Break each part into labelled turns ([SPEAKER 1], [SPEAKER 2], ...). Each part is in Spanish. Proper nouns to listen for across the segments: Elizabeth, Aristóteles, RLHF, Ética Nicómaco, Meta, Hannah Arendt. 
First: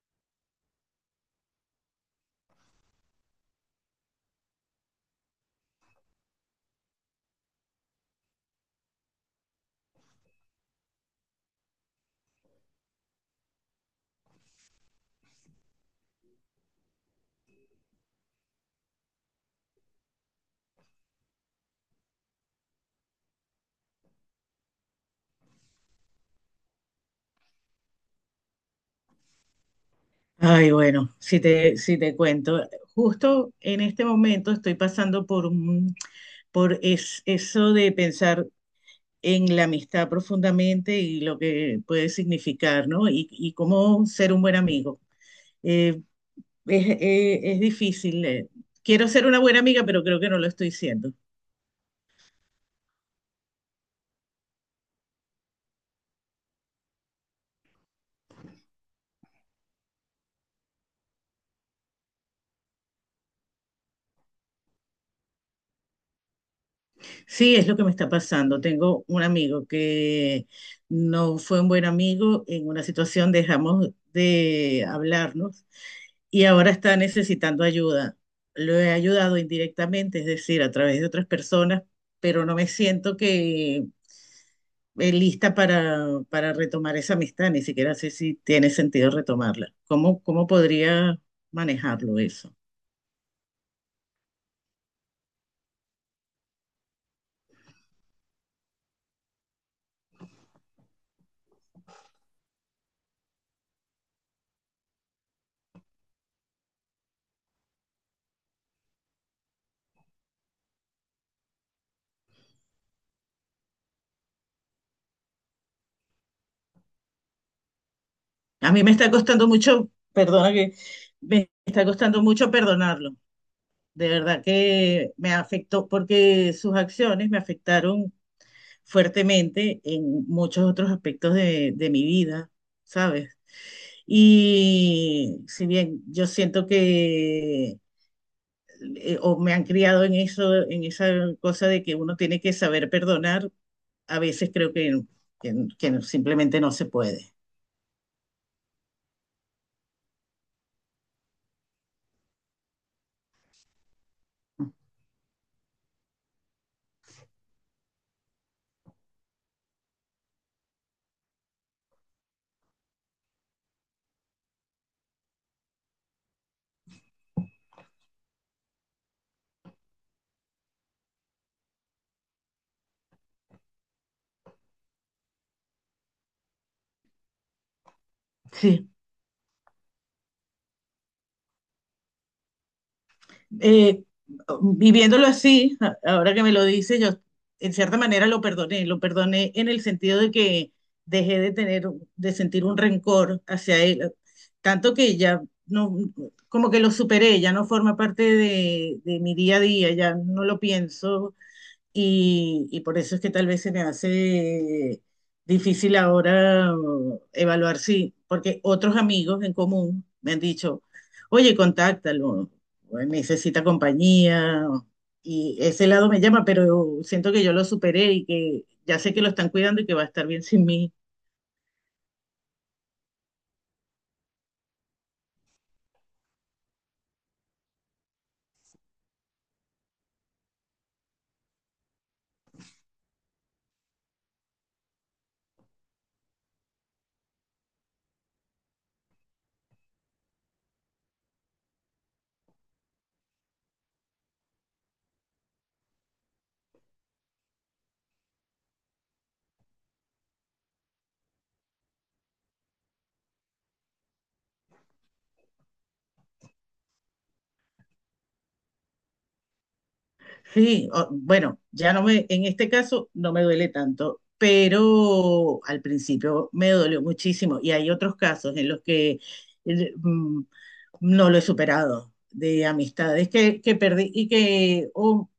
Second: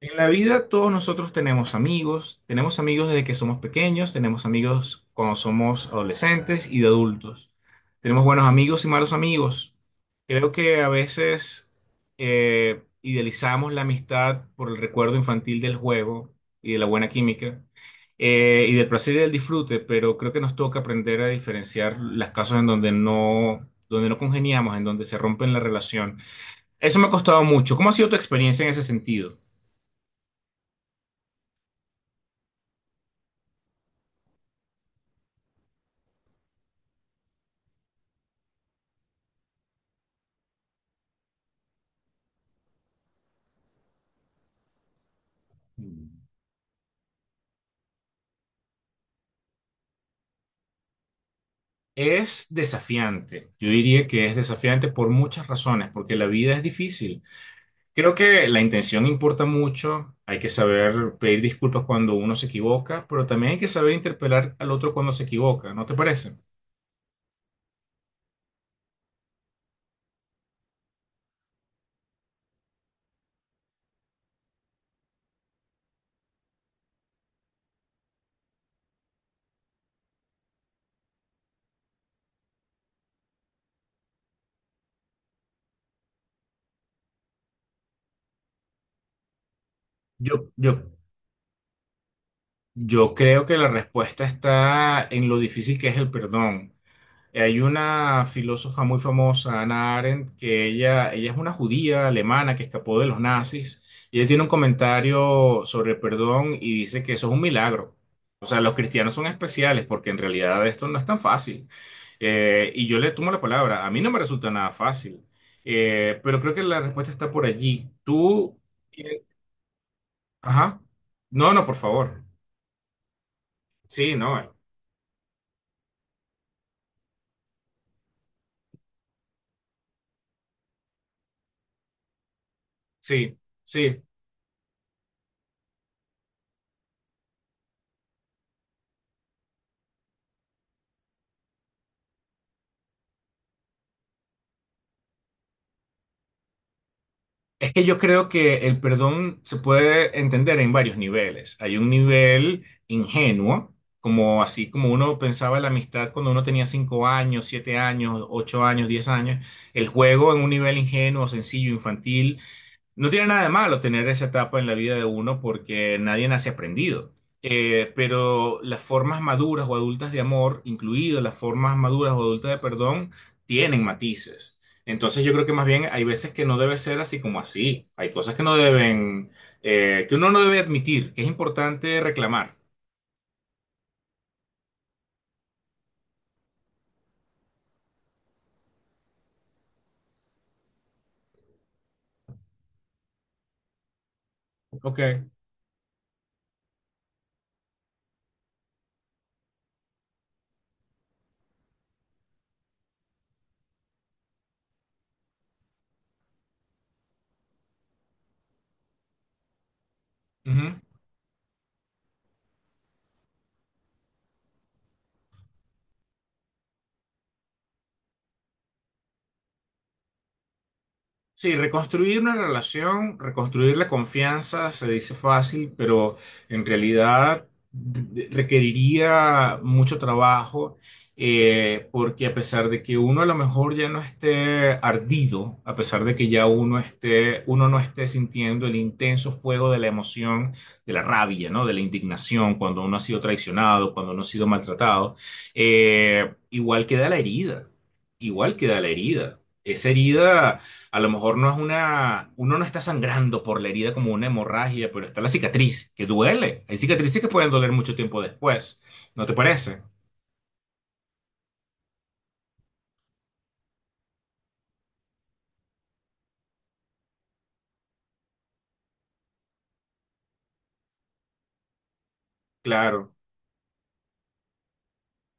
[SPEAKER 1] En la vida todos nosotros tenemos amigos desde que somos pequeños, tenemos amigos cuando somos adolescentes y de adultos. Tenemos buenos amigos y malos amigos. Creo que a veces idealizamos la amistad por el recuerdo infantil del juego y de la buena química y del placer y del disfrute, pero creo que nos toca aprender a diferenciar las casos en donde no congeniamos, en donde se rompen la relación. Eso me ha costado mucho. ¿Cómo ha sido tu experiencia en ese sentido?
[SPEAKER 2] Ay, bueno, si te, si te cuento, justo en este momento estoy pasando por, eso de pensar en la amistad profundamente y lo que puede significar, ¿no? Y cómo ser un buen amigo. Eh, es difícil. Quiero ser una buena amiga, pero creo que no lo estoy siendo.
[SPEAKER 1] Es desafiante, yo diría que es desafiante por muchas razones, porque la vida es difícil. Creo que la intención importa mucho, hay que saber pedir disculpas cuando uno se equivoca, pero también hay que saber interpelar al otro cuando se equivoca, ¿no te parece?
[SPEAKER 2] Sí, es lo que me está pasando. Tengo un amigo que no fue un buen amigo, en una situación dejamos de hablarnos y ahora está necesitando ayuda. Lo he ayudado indirectamente, es decir, a través de otras personas, pero no me siento que lista para retomar esa amistad, ni siquiera sé si tiene sentido retomarla. ¿Cómo, cómo
[SPEAKER 1] Yo, yo,
[SPEAKER 2] podría manejarlo eso?
[SPEAKER 1] yo creo que la respuesta está en lo difícil que es el perdón. Hay una filósofa muy famosa, Hannah Arendt, que ella es una judía alemana que escapó de los nazis y ella tiene un comentario sobre el perdón y dice que eso es un milagro. O sea, los cristianos son especiales porque en realidad esto no es tan fácil. Y yo le tomo la palabra, a mí no me resulta nada fácil. Pero creo que la respuesta está por allí. Tú,
[SPEAKER 2] A mí me está
[SPEAKER 1] eh,
[SPEAKER 2] costando mucho, perdona que
[SPEAKER 1] ajá,
[SPEAKER 2] me
[SPEAKER 1] no, no, por
[SPEAKER 2] está costando
[SPEAKER 1] favor.
[SPEAKER 2] mucho perdonarlo. De
[SPEAKER 1] Sí, no,
[SPEAKER 2] verdad que me afectó porque sus acciones me afectaron fuertemente en muchos otros aspectos de mi vida, ¿sabes?
[SPEAKER 1] sí, sí.
[SPEAKER 2] Y si bien yo siento que o me han criado en eso, en esa cosa de que uno tiene que saber perdonar, a veces creo que, que simplemente no se puede.
[SPEAKER 1] Es que yo creo que el perdón se puede entender en varios niveles. Hay un nivel ingenuo, como así como uno pensaba en la amistad cuando uno tenía cinco años, siete años, ocho años, diez años. El juego en un nivel ingenuo, sencillo, infantil. No tiene nada de malo tener esa etapa en la vida de uno porque nadie nace aprendido. Pero las formas maduras o adultas de amor, incluido las formas maduras o adultas de perdón, tienen matices. Entonces yo creo que más bien hay veces que no debe ser así como así. Hay cosas que no
[SPEAKER 2] Sí.
[SPEAKER 1] deben, que uno no debe admitir, que es importante reclamar.
[SPEAKER 2] eh, Viviéndolo así, ahora que me lo dice, yo en cierta manera lo perdoné en el sentido de que dejé de tener, de sentir un rencor hacia él, tanto que
[SPEAKER 1] Ok.
[SPEAKER 2] ya no, como que lo superé, ya no forma parte de mi día a día, ya no lo pienso y por eso es que tal vez se me hace difícil ahora evaluar si porque otros amigos en común me han
[SPEAKER 1] Ujú.
[SPEAKER 2] dicho, oye, contáctalo, necesita compañía, y ese lado me llama, pero siento que yo lo superé y que ya sé que lo están cuidando y que va a estar bien sin mí.
[SPEAKER 1] Sí, reconstruir una relación, reconstruir la confianza se dice fácil, pero en realidad requeriría mucho trabajo, porque a pesar de que uno a lo mejor ya no esté ardido, a pesar de que ya uno esté, uno no esté sintiendo el intenso fuego de la emoción, de la rabia, ¿no? De la indignación cuando uno ha sido traicionado, cuando uno ha sido maltratado, igual queda la herida, igual queda la herida. Esa herida a lo mejor no es una, uno no está sangrando por la herida como una hemorragia, pero está la cicatriz, que duele. Hay cicatrices que pueden doler mucho tiempo después. ¿No te parece?
[SPEAKER 2] Sí, o- bueno, ya no me, en este caso no me duele tanto, pero al principio me dolió muchísimo y hay otros casos en los que eh, mm, no lo he superado de
[SPEAKER 1] Claro.
[SPEAKER 2] amistades que perdí y que, o-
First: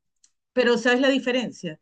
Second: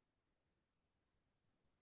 [SPEAKER 2] pero ¿sabes la diferencia?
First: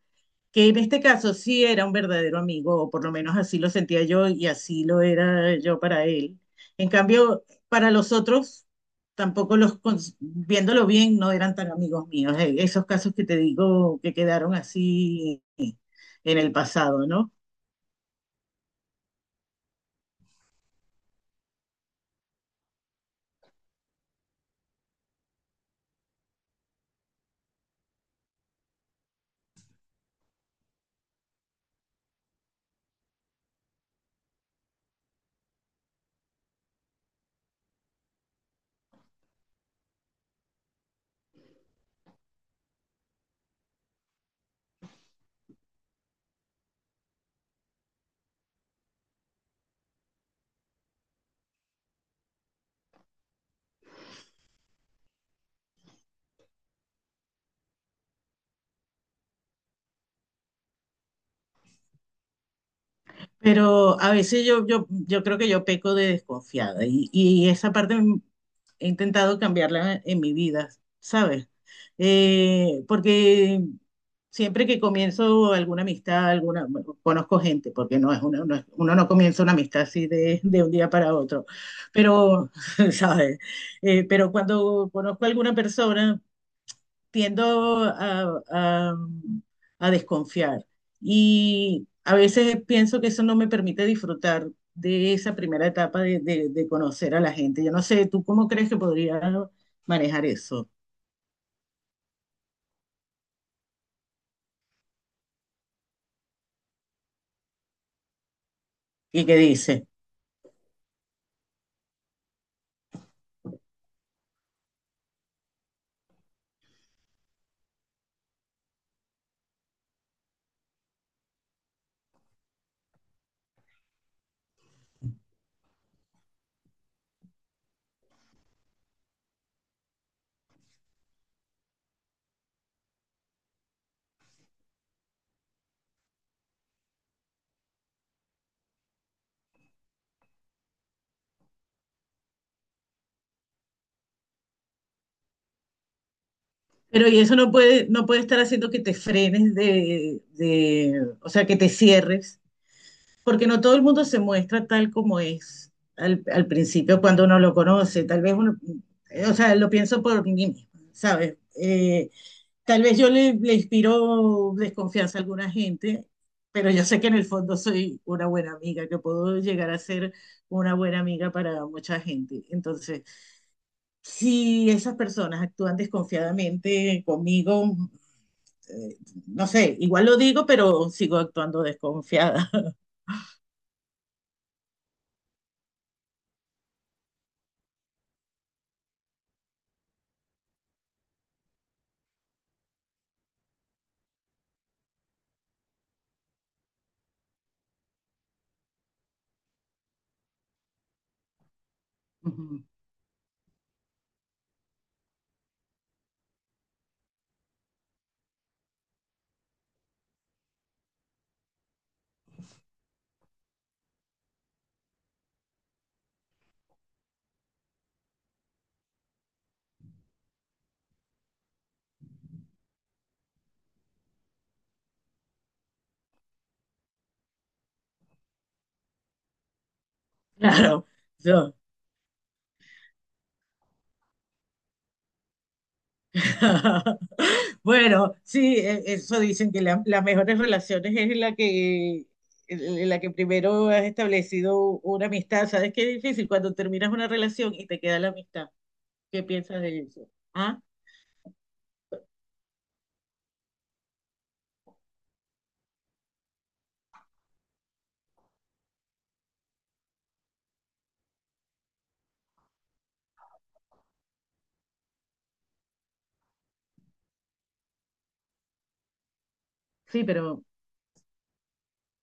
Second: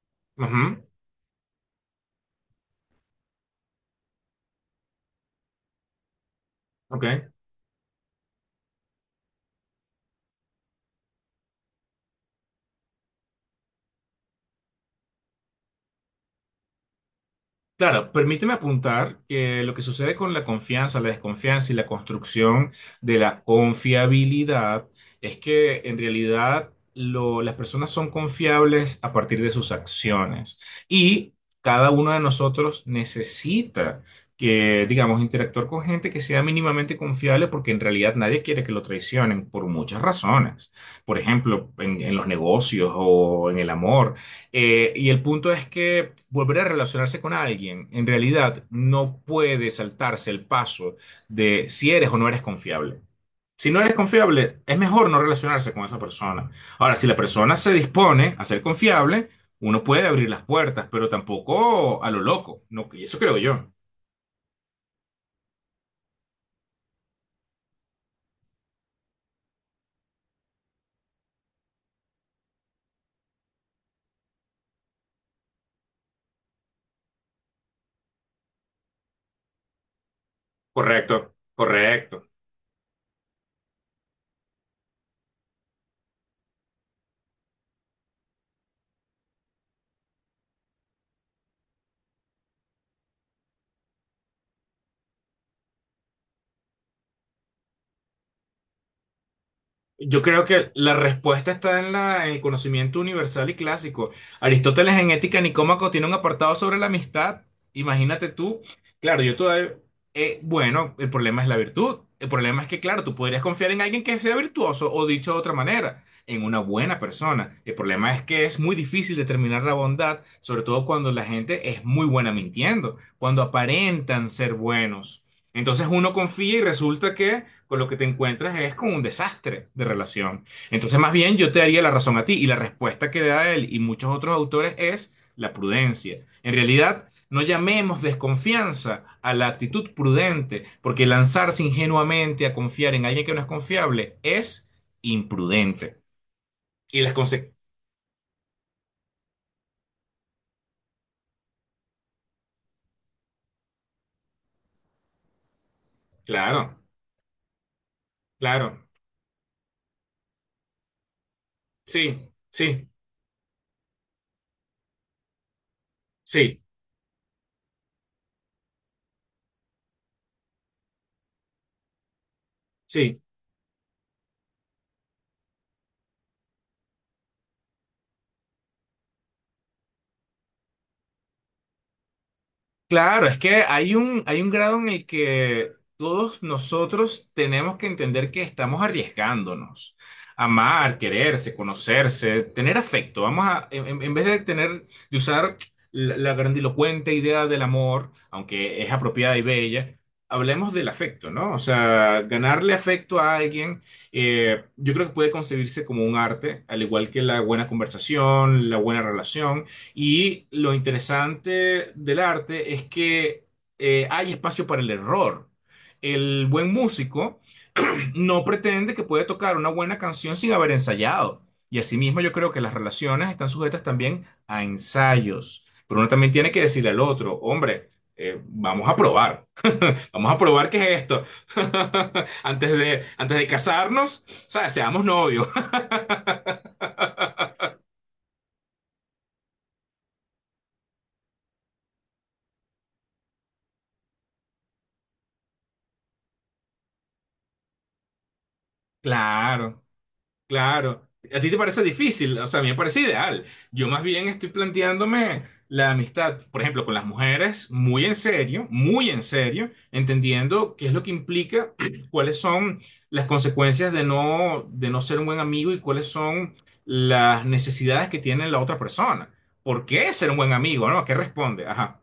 [SPEAKER 2] Que
[SPEAKER 1] Ujú.
[SPEAKER 2] en este caso sí era un verdadero amigo, o por lo menos así lo sentía yo y así lo era yo para él. En
[SPEAKER 1] Ok.
[SPEAKER 2] cambio, para los otros, tampoco los, cons- viéndolo bien, no eran tan amigos míos. Esos casos que te digo que quedaron así en el pasado, ¿no?
[SPEAKER 1] Claro, permíteme apuntar que lo que sucede con la confianza, la desconfianza y la construcción de la confiabilidad es que en realidad las personas son confiables a partir de sus acciones y cada uno de nosotros necesita que, digamos, interactuar con gente que sea mínimamente confiable porque en realidad nadie quiere que lo traicionen por muchas razones. Por ejemplo, en los negocios o en el amor. Y el punto es que volver a relacionarse con alguien, en realidad, no puede saltarse el paso de si eres o no eres confiable. Si no eres confiable, es mejor no relacionarse con esa persona. Ahora, si la persona se dispone a ser confiable, uno puede abrir las puertas, pero tampoco a lo loco. No, y eso creo yo.
[SPEAKER 2] Pero a veces yo creo que yo peco de desconfiada y esa parte m- he intentado cambiarla en mi vida, ¿sabes? Porque siempre que comienzo alguna amistad, alguna, bueno, conozco gente, porque no es una, no es- uno no comienza una amistad así de un día para
[SPEAKER 1] Correcto,
[SPEAKER 2] otro,
[SPEAKER 1] correcto.
[SPEAKER 2] pero, ¿sabes? Pero cuando conozco a alguna persona, tiendo a desconfiar y a veces pienso que eso no me permite disfrutar de esa primera etapa de conocer a la gente. Yo no sé, ¿tú cómo crees que podría
[SPEAKER 1] Yo
[SPEAKER 2] manejar
[SPEAKER 1] creo
[SPEAKER 2] eso?
[SPEAKER 1] que la respuesta está en la, en el conocimiento universal y clásico. Aristóteles en Ética Nicómaco tiene un apartado sobre la amistad. Imagínate tú, claro,
[SPEAKER 2] ¿Y
[SPEAKER 1] yo
[SPEAKER 2] qué
[SPEAKER 1] todavía,
[SPEAKER 2] dice?
[SPEAKER 1] bueno, el problema es la virtud. El problema es que, claro, tú podrías confiar en alguien que sea virtuoso o dicho de otra manera, en una buena persona. El problema es que es muy difícil determinar la bondad, sobre todo cuando la gente es muy buena mintiendo, cuando aparentan ser buenos. Entonces uno confía y resulta que con lo que te encuentras es con un desastre de relación. Entonces más bien yo te daría la razón a ti y la respuesta que da él y muchos otros autores es la prudencia. En realidad, no llamemos desconfianza a la actitud prudente, porque lanzarse ingenuamente a confiar en alguien que no es confiable es imprudente. Y
[SPEAKER 2] Pero
[SPEAKER 1] las
[SPEAKER 2] y eso no
[SPEAKER 1] consecuencias...
[SPEAKER 2] puede, no puede estar haciendo que te frenes o sea, que te cierres, porque no todo el mundo se muestra tal como es al
[SPEAKER 1] Claro,
[SPEAKER 2] principio cuando uno lo conoce. Tal vez uno,
[SPEAKER 1] claro,
[SPEAKER 2] o sea, lo pienso por mí misma, ¿sabes?
[SPEAKER 1] sí,
[SPEAKER 2] Tal
[SPEAKER 1] sí,
[SPEAKER 2] vez yo le inspiro desconfianza a alguna gente,
[SPEAKER 1] sí,
[SPEAKER 2] pero yo sé que en el fondo soy una buena amiga, que puedo llegar a ser una buena amiga para mucha gente. Entonces,
[SPEAKER 1] sí.
[SPEAKER 2] si esas personas actúan desconfiadamente conmigo, eh, no sé, igual lo digo, pero sigo actuando desconfiada.
[SPEAKER 1] Claro, es que hay un grado en el que todos nosotros tenemos que entender que estamos arriesgándonos. Amar, quererse, conocerse, tener afecto. Vamos a, en, en vez de tener, de usar la, la grandilocuente idea del amor, aunque es apropiada y bella, hablemos del afecto, ¿no? O sea,
[SPEAKER 2] Ujú.
[SPEAKER 1] ganarle afecto a alguien, yo creo que puede concebirse como un arte, al igual que la buena conversación, la buena relación. Y lo interesante del arte es que hay espacio para el error. El buen músico no pretende que puede tocar una buena canción sin haber ensayado. Y asimismo yo creo que las relaciones están sujetas también a ensayos. Pero uno también tiene que decirle al otro, hombre, vamos a probar. Vamos a probar qué
[SPEAKER 2] Claro,
[SPEAKER 1] es esto.
[SPEAKER 2] yo-
[SPEAKER 1] Antes de casarnos, o sea, seamos novios.
[SPEAKER 2] Bueno, sí, e- eso dicen que las mejores relaciones es la que, en la que primero has establecido una amistad. ¿Sabes qué difícil cuando terminas una relación y te queda la amistad? ¿Qué piensas de
[SPEAKER 1] Claro.
[SPEAKER 2] eso? Ah,
[SPEAKER 1] Claro, a ti te parece difícil, o sea, a mí me parece ideal. Yo más bien estoy planteándome la amistad, por ejemplo, con las mujeres, muy en serio, entendiendo qué es lo que implica, cuáles son las consecuencias de no ser un buen amigo y cuáles son las necesidades que tiene la otra persona. ¿Por
[SPEAKER 2] sí,
[SPEAKER 1] qué ser un
[SPEAKER 2] pero
[SPEAKER 1] buen amigo, no? ¿Qué responde? Ajá,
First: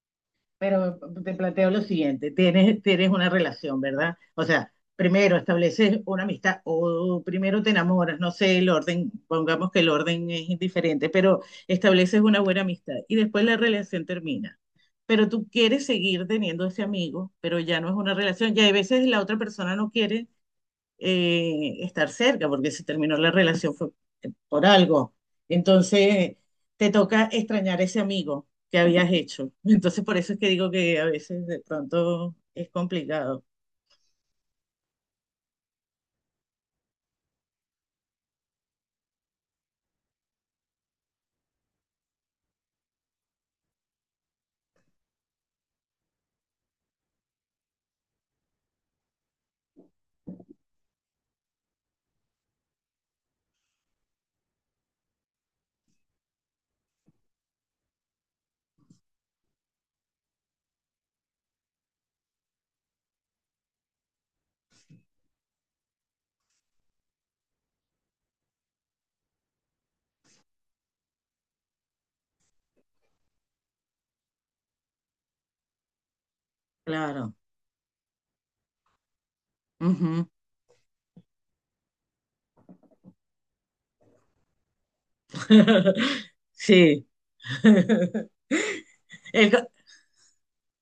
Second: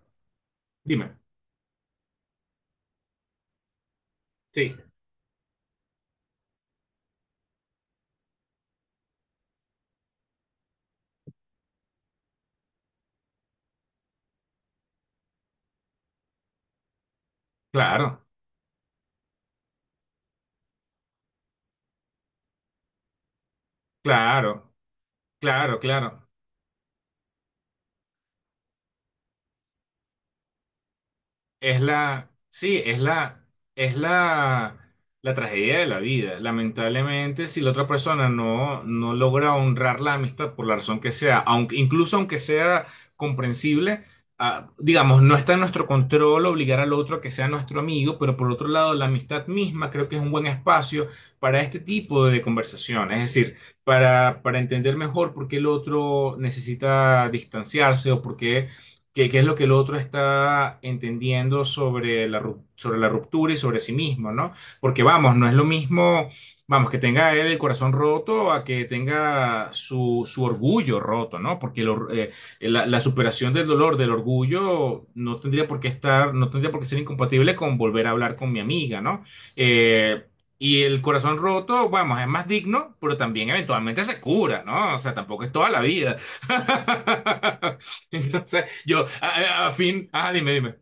[SPEAKER 2] Pero
[SPEAKER 1] dime.
[SPEAKER 2] te planteo lo siguiente, tienes, tienes una relación, ¿verdad? O sea,
[SPEAKER 1] Sí.
[SPEAKER 2] primero estableces una amistad o primero te enamoras, no sé el orden, pongamos que el orden es indiferente, pero estableces una buena amistad y después la relación termina. Pero tú quieres seguir teniendo ese amigo, pero ya no es una
[SPEAKER 1] Claro,
[SPEAKER 2] relación. Ya hay veces la otra persona no quiere estar cerca, porque si terminó la relación fue por
[SPEAKER 1] claro,
[SPEAKER 2] algo.
[SPEAKER 1] claro, claro.
[SPEAKER 2] Entonces, te toca extrañar ese amigo que habías hecho. Entonces, por eso es que digo que a veces de
[SPEAKER 1] Es la,
[SPEAKER 2] pronto es
[SPEAKER 1] sí,
[SPEAKER 2] complicado.
[SPEAKER 1] es la, la tragedia de la vida. Lamentablemente, si la otra persona no, no logra honrar la amistad por la razón que sea, aunque, incluso aunque sea comprensible, ah, digamos, no está en nuestro control obligar al otro a que sea nuestro amigo, pero por otro lado, la amistad misma creo que es un buen espacio para este tipo de conversación. Es decir, para entender mejor por qué el otro necesita distanciarse o por qué ¿Qué, qué es lo que el otro está entendiendo sobre la, sobre la ruptura y sobre sí mismo, ¿no? Porque vamos, no es lo mismo, vamos, que tenga él el corazón roto a que tenga su, su orgullo roto, ¿no? Porque el la, la superación del dolor, del orgullo, no tendría por qué estar, no tendría por qué ser
[SPEAKER 2] Claro.
[SPEAKER 1] incompatible con volver a hablar con mi amiga, ¿no? Eh,
[SPEAKER 2] Ujú.
[SPEAKER 1] y el corazón roto, vamos, es más digno, pero también eventualmente se cura, ¿no? O sea, tampoco es toda la vida.
[SPEAKER 2] Sí.
[SPEAKER 1] Entonces, yo, a,
[SPEAKER 2] El co-
[SPEAKER 1] a fin, ah, dime, dime.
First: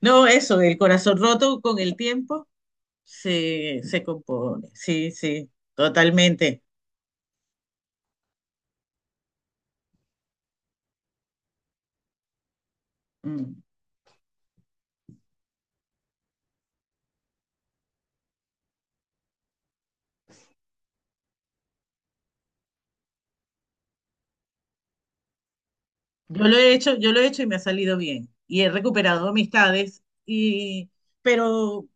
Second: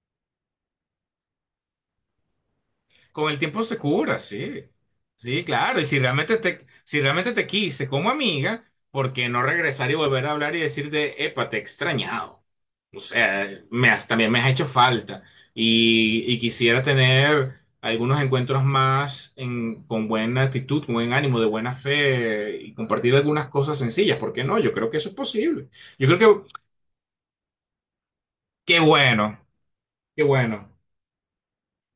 [SPEAKER 2] no, eso, el corazón roto con el tiempo
[SPEAKER 1] Con el tiempo se
[SPEAKER 2] se, se
[SPEAKER 1] cura, sí.
[SPEAKER 2] compone. Sí,
[SPEAKER 1] Sí,
[SPEAKER 2] sí,
[SPEAKER 1] claro. Y si realmente
[SPEAKER 2] totalmente.
[SPEAKER 1] te, si realmente te quise como amiga, ¿por qué no regresar y volver a hablar y decirte, epa, te he extrañado? O sea,
[SPEAKER 2] Mm.
[SPEAKER 1] también me has hecho falta. Y quisiera tener algunos encuentros más en, con buena actitud, con buen ánimo, de buena fe y compartir algunas cosas sencillas. ¿Por qué no? Yo creo que eso es posible. Yo creo
[SPEAKER 2] Yo
[SPEAKER 1] que,
[SPEAKER 2] lo he hecho, yo lo he hecho y me ha salido bien. Y he
[SPEAKER 1] qué
[SPEAKER 2] recuperado
[SPEAKER 1] bueno,
[SPEAKER 2] amistades,
[SPEAKER 1] qué bueno.
[SPEAKER 2] y, pero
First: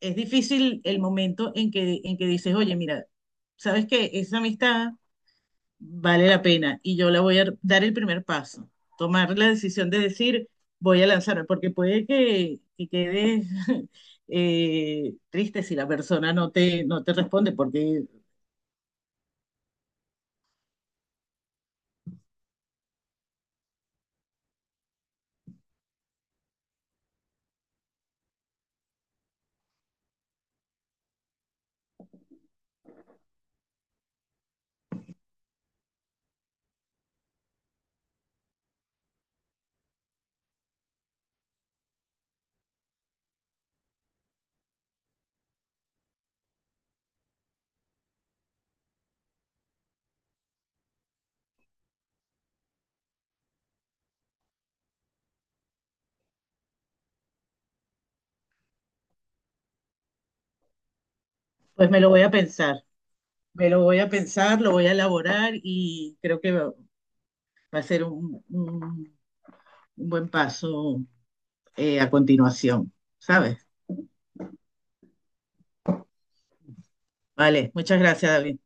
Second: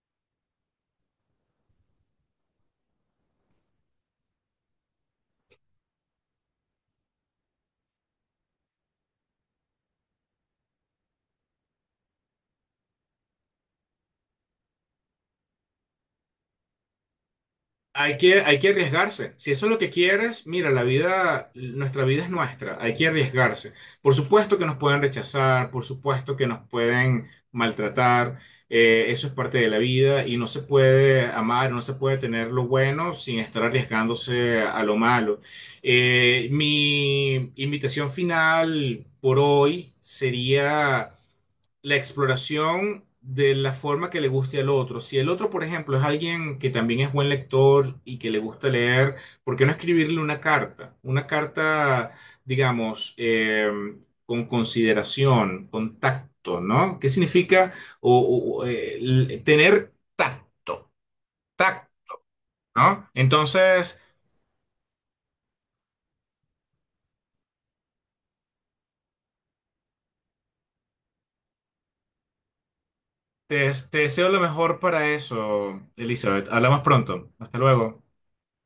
[SPEAKER 2] es difícil el momento en que dices, oye, mira, ¿sabes que esa amistad vale la pena y yo la voy a dar el primer paso, tomar la decisión de decir, voy a lanzarme, porque puede que quedes triste si la persona no te, no te responde, porque
[SPEAKER 1] Hay que arriesgarse. Si eso es lo que quieres, mira, la vida, nuestra vida es nuestra. Hay que arriesgarse. Por supuesto que nos pueden rechazar, por supuesto que nos pueden maltratar. Eso es parte de la vida y no se puede amar, no se puede tener lo bueno sin estar arriesgándose a lo malo. Mi invitación final por hoy sería la exploración de la forma que le guste al otro. Si el otro, por ejemplo, es alguien que también es buen lector y que le gusta leer, ¿por qué no escribirle una carta? Una carta, digamos, con consideración, con tacto, ¿no? ¿Qué significa tener tacto?
[SPEAKER 2] pues
[SPEAKER 1] Tacto,
[SPEAKER 2] me lo voy a pensar,
[SPEAKER 1] ¿no?
[SPEAKER 2] me lo voy
[SPEAKER 1] Entonces,
[SPEAKER 2] a pensar, lo voy a elaborar y creo que va, va a ser un buen paso a continuación, ¿sabes?
[SPEAKER 1] te deseo lo mejor para eso, Elizabeth. Hablamos pronto. Hasta
[SPEAKER 2] Vale, muchas
[SPEAKER 1] luego.
[SPEAKER 2] gracias, David.